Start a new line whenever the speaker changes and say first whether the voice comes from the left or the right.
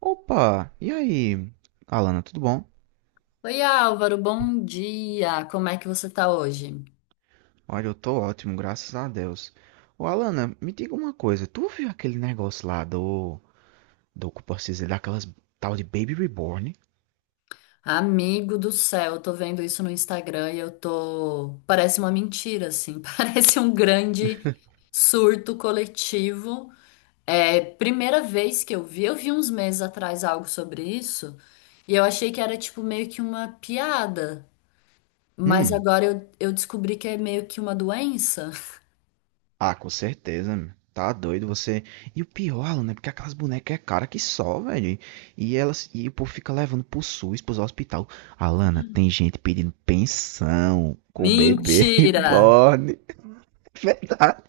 right: Opa, e aí, Alana, tudo bom?
left: Oi, Álvaro, bom dia. Como é que você tá hoje?
right: Olha, eu tô ótimo, graças a Deus. Ô, Alana, me diga uma coisa, tu viu aquele negócio lá como posso dizer, daquelas tal de Baby Reborn?
left: Amigo do céu, eu tô vendo isso no Instagram e eu tô. Parece uma mentira, assim. Parece um grande surto coletivo. É, primeira vez que eu vi uns meses atrás algo sobre isso e eu achei que era tipo meio que uma piada, mas
right: Hum,
left: agora eu descobri que é meio que uma doença.
right: ah, com certeza, meu. Tá doido você. E o pior, Alana, é porque aquelas bonecas é cara que só, velho. E elas, e o povo fica levando pro SUS, pros hospital. Alana, tem gente pedindo pensão com o bebê
left: Mentira!
right: reborn. Verdade,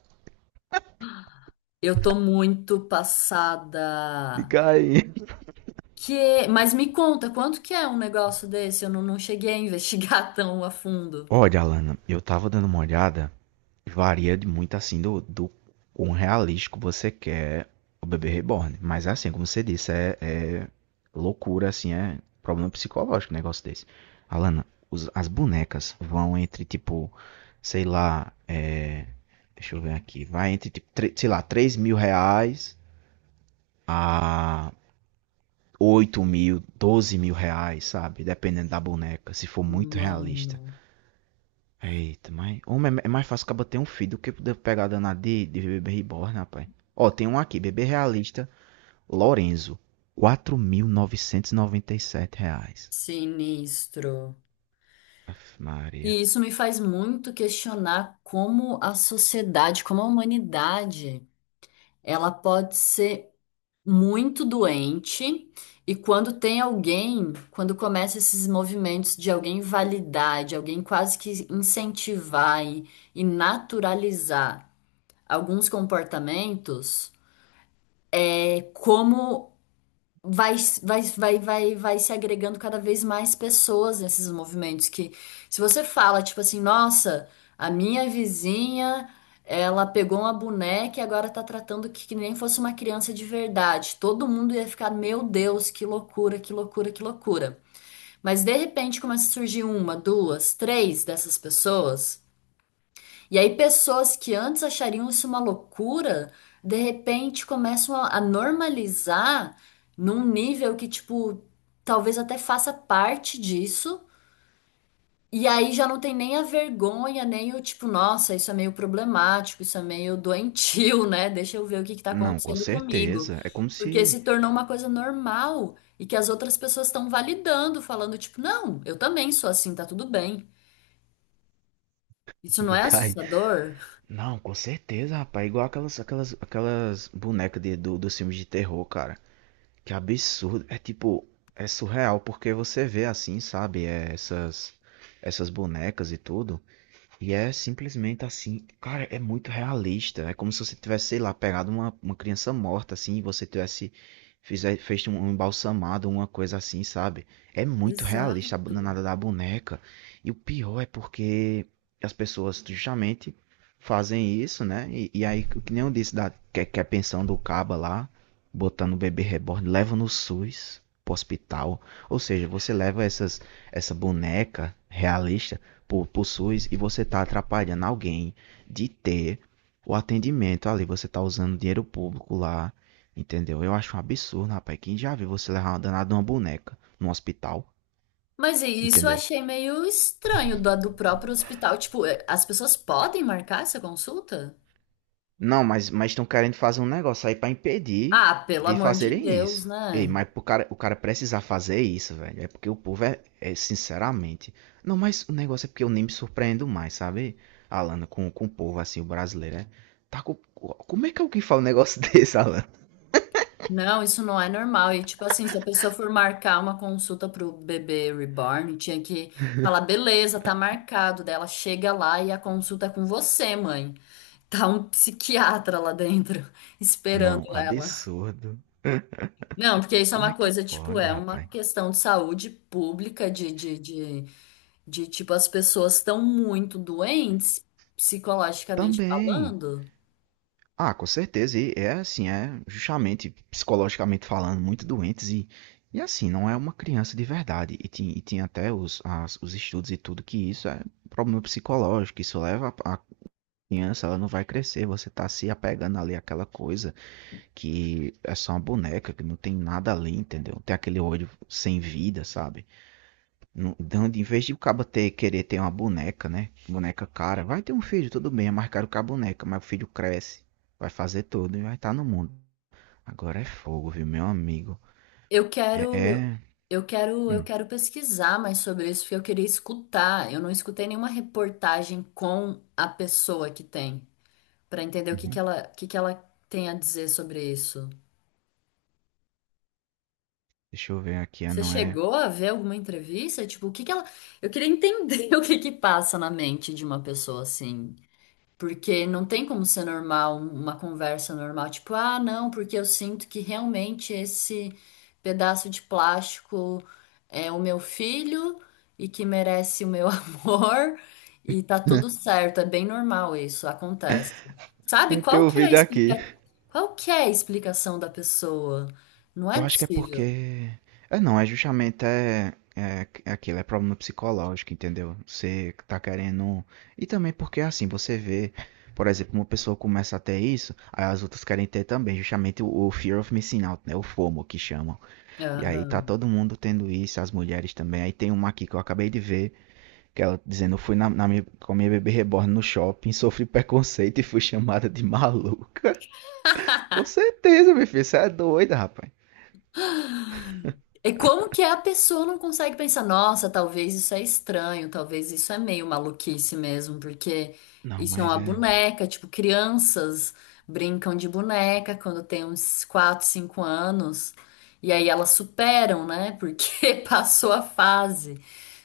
left: Eu tô muito passada.
right: fica aí.
left: Que, mas me conta, quanto que é um negócio desse? Eu não cheguei a investigar tão a fundo.
right: Olha, Alana, eu tava dando uma olhada, varia de muito assim do quão realístico você quer o bebê reborn. Mas assim, como você disse, é loucura, assim, é problema psicológico um negócio desse. Alana, as bonecas vão entre tipo, sei lá, deixa eu ver aqui, vai entre tipo, sei lá, R$ 3.000 a 8.000, R$ 12.000, sabe? Dependendo da boneca, se for muito realista.
left: Mano,
right: Eita, mas. Homem, é mais fácil acabar ter um filho do que poder pegar a danada de bebê reborn, rapaz. Ó, tem um aqui, bebê realista, Lorenzo. R$ 4.997.
left: sinistro.
right: Aff, Maria.
left: E isso me faz muito questionar como a sociedade, como a humanidade, ela pode ser muito doente. E quando tem alguém, quando começa esses movimentos de alguém validar, de alguém quase que incentivar e naturalizar alguns comportamentos, é como vai, vai, vai, vai, vai se agregando cada vez mais pessoas nesses movimentos que se você fala, tipo assim, nossa, a minha vizinha, ela pegou uma boneca e agora tá tratando que nem fosse uma criança de verdade. Todo mundo ia ficar, meu Deus, que loucura, que loucura, que loucura. Mas de repente começa a surgir uma, duas, três dessas pessoas e aí, pessoas que antes achariam isso uma loucura, de repente começam a normalizar num nível que, tipo, talvez até faça parte disso. E aí já não tem nem a vergonha, nem o tipo, nossa, isso é meio problemático, isso é meio doentio, né? Deixa eu ver o que que tá
right: Não, com
left: acontecendo comigo.
right: certeza. É como
left: Porque
right: se.
left: se tornou uma coisa normal e que as outras pessoas estão validando, falando, tipo, não, eu também sou assim, tá tudo bem. Isso não
right: De
left: é
right: cair.
left: assustador?
right: Não, com certeza, rapaz. É igual aquelas bonecas dos filmes de terror, cara. Que absurdo. É tipo. É surreal porque você vê assim, sabe? Essas bonecas e tudo. E é simplesmente assim, cara, é muito realista. É como se você tivesse, sei lá, pegado uma criança morta, assim, e você tivesse fez um embalsamado, uma coisa assim, sabe? É muito realista a
left: Exato.
right: nada da boneca. E o pior é porque as pessoas justamente fazem isso, né? Que nem eu disse, que é a pensão do Caba lá, botando o bebê reborn, leva no SUS pro hospital. Ou seja, você leva essa boneca realista por, e você está atrapalhando alguém de ter o atendimento ali. Você está usando dinheiro público lá, entendeu? Eu acho um absurdo, rapaz. Quem já viu você levar uma danada de uma boneca no hospital,
left: Mas isso eu
right: entendeu?
left: achei meio estranho do, do próprio hospital. Tipo, é, as pessoas podem marcar essa consulta?
right: Não, mas estão querendo fazer um negócio aí pra impedir
left: Ah, pelo
right: de
left: amor de
right: fazerem
left: Deus,
right: isso. Ei,
left: né?
right: o cara precisar fazer isso, velho, é porque o povo é sinceramente. Não, mas o negócio é porque eu nem me surpreendo mais, sabe, Alana, com o povo assim, o brasileiro, é. Tá com, como é que alguém fala um negócio desse, Alana?
left: Não, isso não é normal. E, tipo assim, se a pessoa for marcar uma consulta pro bebê reborn, tinha que falar, beleza, tá marcado. Daí ela chega lá e a consulta é com você, mãe. Tá um psiquiatra lá dentro, esperando
right: Não,
left: ela.
right: absurdo.
left: Não, porque isso é
right: Como é
left: uma
right: que
left: coisa, tipo,
right: pode,
left: é uma
right: rapaz?
left: questão de saúde pública, de tipo, as pessoas estão muito doentes, psicologicamente
right: Também.
left: falando.
right: Ah, com certeza. E é assim, é justamente psicologicamente falando, muito doentes e assim, não é uma criança de verdade. E tem até os estudos e tudo que isso é problema psicológico. Isso leva a criança, ela não vai crescer. Você tá se apegando ali àquela coisa que é só uma boneca, que não tem nada ali, entendeu? Tem aquele olho sem vida, sabe? Não, então, em vez de o cabo ter, querer ter uma boneca, né? Boneca cara, vai ter um filho, tudo bem, é mais caro que a boneca, mas o filho cresce, vai fazer tudo e vai estar no mundo. Agora é fogo, viu, meu amigo?
left: Eu
right: É.
left: quero, eu,
right: É...
left: eu
right: Hum,
left: quero pesquisar mais sobre isso, porque eu queria escutar. Eu não escutei nenhuma reportagem com a pessoa que tem, para entender o que que
right: uhum.
left: ela, o que que ela tem a dizer sobre isso.
right: Deixa eu ver aqui, ah,
left: Você
right: não é.
left: chegou a ver alguma entrevista? Tipo, o que que ela. Eu queria entender o que que passa na mente de uma pessoa assim. Porque não tem como ser normal, uma conversa normal, tipo, ah, não, porque eu sinto que realmente esse pedaço de plástico é o meu filho e que merece o meu amor e tá tudo certo, é bem normal isso, acontece. Sabe,
right: É
left: qual
right: teu
left: que é a
right: vídeo
left: explica...
right: aqui.
left: qual que é a explicação da pessoa? Não é
right: Eu acho que é
left: possível.
right: porque. É não, é justamente é, é, é aquilo, é problema psicológico, entendeu? Você tá querendo. E também porque assim, você vê, por exemplo, uma pessoa começa a ter isso, aí as outras querem ter também, justamente o Fear of Missing Out, né? O FOMO que chamam. E aí tá
left: Aham.
right: todo mundo tendo isso, as mulheres também. Aí tem uma aqui que eu acabei de ver, que ela dizendo, eu fui com a minha bebê reborn no shopping, sofri preconceito e fui chamada de maluca. Com certeza, meu filho, você é doida, rapaz.
left: E como que a pessoa não consegue pensar, nossa, talvez isso é estranho, talvez isso é meio maluquice mesmo, porque
right: Não,
left: isso é
right: mas
left: uma
right: é.
left: boneca, tipo, crianças brincam de boneca quando tem uns 4, 5 anos, e aí elas superam, né? Porque passou a fase.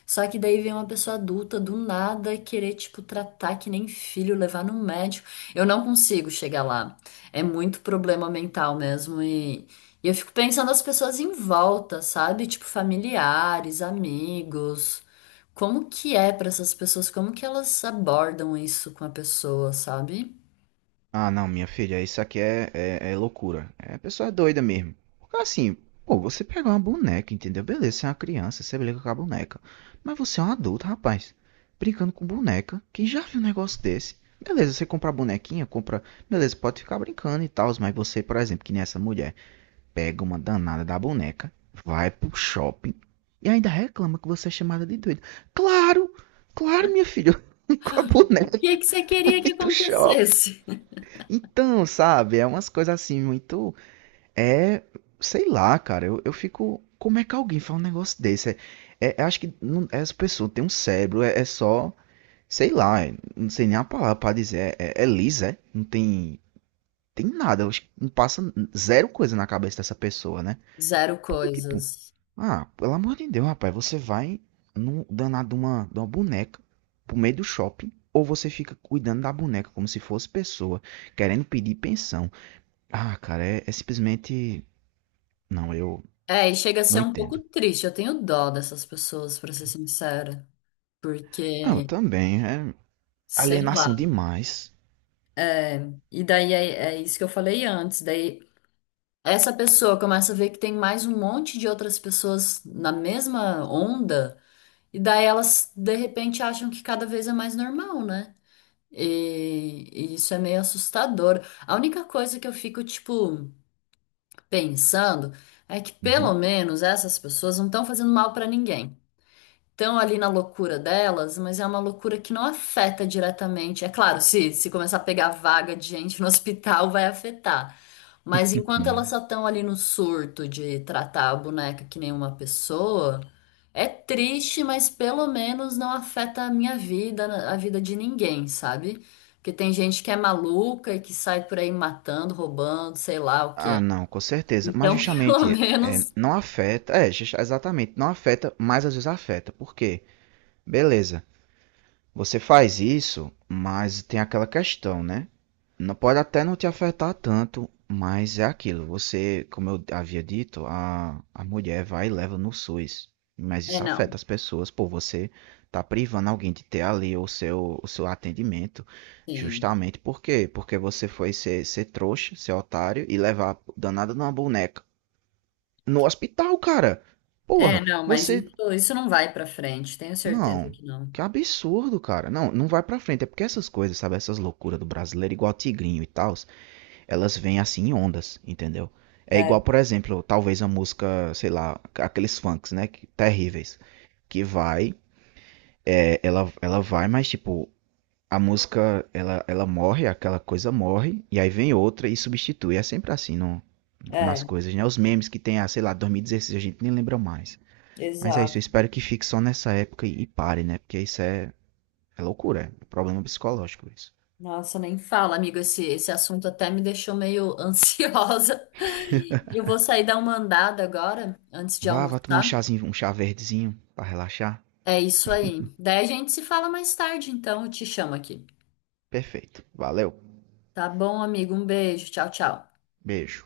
left: Só que daí vem uma pessoa adulta do nada querer, tipo, tratar que nem filho, levar no médico. Eu não consigo chegar lá. É muito problema mental mesmo. E eu fico pensando as pessoas em volta, sabe? Tipo, familiares, amigos. Como que é pra essas pessoas? Como que elas abordam isso com a pessoa, sabe?
right: Ah, não, minha filha, isso aqui é loucura. É a pessoa é doida mesmo. Porque assim, pô, você pegar uma boneca, entendeu? Beleza, você é uma criança, você brinca com a boneca. Mas você é um adulto, rapaz. Brincando com boneca, quem já viu um negócio desse? Beleza, você compra a bonequinha, compra. Beleza, pode ficar brincando e tal, mas você, por exemplo, que nem essa mulher, pega uma danada da boneca, vai pro shopping e ainda reclama que você é chamada de doida. Claro, claro, minha filha, com a
left: O
right: boneca
left: que que você queria
right: e
left: que
right: do shopping.
left: acontecesse?
right: Então, sabe, é umas coisas assim muito. É. Sei lá, cara, eu fico. Como é que alguém faz um negócio desse? Eu acho que não, essa pessoa tem um cérebro, é só. Sei lá, é- não sei nem a palavra pra dizer. Não tem. Tem nada, eu acho que não passa zero coisa na cabeça dessa pessoa, né?
left: Zero
right: Porque, tipo,
left: coisas.
right: ah, pelo amor de Deus, rapaz, você vai no danado de uma boneca pro meio do shopping, ou você fica cuidando da boneca como se fosse pessoa, querendo pedir pensão. Ah, cara, é, é simplesmente. Não, eu
left: É, e chega a ser
right: não
left: um pouco
right: entendo.
left: triste. Eu tenho dó dessas pessoas, pra ser sincera.
right: Ah, eu
left: Porque
right: também. É
left: Sei
right: alienação
left: lá.
right: demais.
left: E daí é, é isso que eu falei antes. Daí essa pessoa começa a ver que tem mais um monte de outras pessoas na mesma onda, e daí elas de repente acham que cada vez é mais normal, né? E isso é meio assustador. A única coisa que eu fico, tipo, pensando é que pelo
right: Uhum.
left: menos essas pessoas não estão fazendo mal pra ninguém. Estão ali na loucura delas, mas é uma loucura que não afeta diretamente. É claro, se começar a pegar vaga de gente no hospital, vai afetar. Mas enquanto elas só estão ali no surto de tratar a boneca que nem uma pessoa, é triste, mas pelo menos não afeta a minha vida, a vida de ninguém, sabe? Porque tem gente que é maluca e que sai por aí matando, roubando, sei lá o
right: Ah,
left: quê.
right: não, com certeza. Mas
left: Então, pelo
right: justamente é,
left: menos.
right: não afeta. É, ju- exatamente. Não afeta, mas às vezes afeta. Por quê? Beleza. Você faz isso, mas tem aquela questão, né? Não pode até não te afetar tanto, mas é aquilo. Você, como eu havia dito, a mulher vai e leva no SUS. Mas
left: É,
right: isso
left: não.
right: afeta as pessoas, pô, você tá privando alguém de ter ali o seu atendimento.
left: Sim.
right: Justamente por quê? Porque você foi ser trouxa, ser otário e levar a danada numa boneca. No hospital, cara.
left: É,
right: Porra,
left: não, mas
right: você
left: isso não vai pra frente, tenho certeza
right: não,
left: que não.
right: que absurdo, cara. Não, não vai pra frente. É porque essas coisas, sabe? Essas loucuras do brasileiro, igual Tigrinho e tal, elas vêm assim em ondas, entendeu? É
left: É,
right: igual, por exemplo, talvez a música, sei lá, aqueles funks, né? que- Terríveis. Que vai, é, ela vai, mas tipo, a música, ela morre, aquela coisa morre, e aí vem outra e substitui. É sempre assim no,
left: é,
right: nas coisas, né? Os memes que tem, ah, sei lá, 2016, a gente nem lembra mais. Mas é isso,
left: exato.
right: eu espero que fique só nessa época e pare, né? Porque é loucura, é um problema psicológico isso.
left: Nossa, nem fala, amigo, esse assunto até me deixou meio ansiosa. Eu vou sair dar uma andada agora, antes de
right: Vá, vá tomar um
left: almoçar.
right: chazinho, um chá verdezinho pra relaxar.
left: É isso aí. Daí a gente se fala mais tarde, então, eu te chamo aqui.
right: Perfeito. Valeu.
left: Tá bom, amigo? Um beijo. Tchau, tchau.
right: Beijo.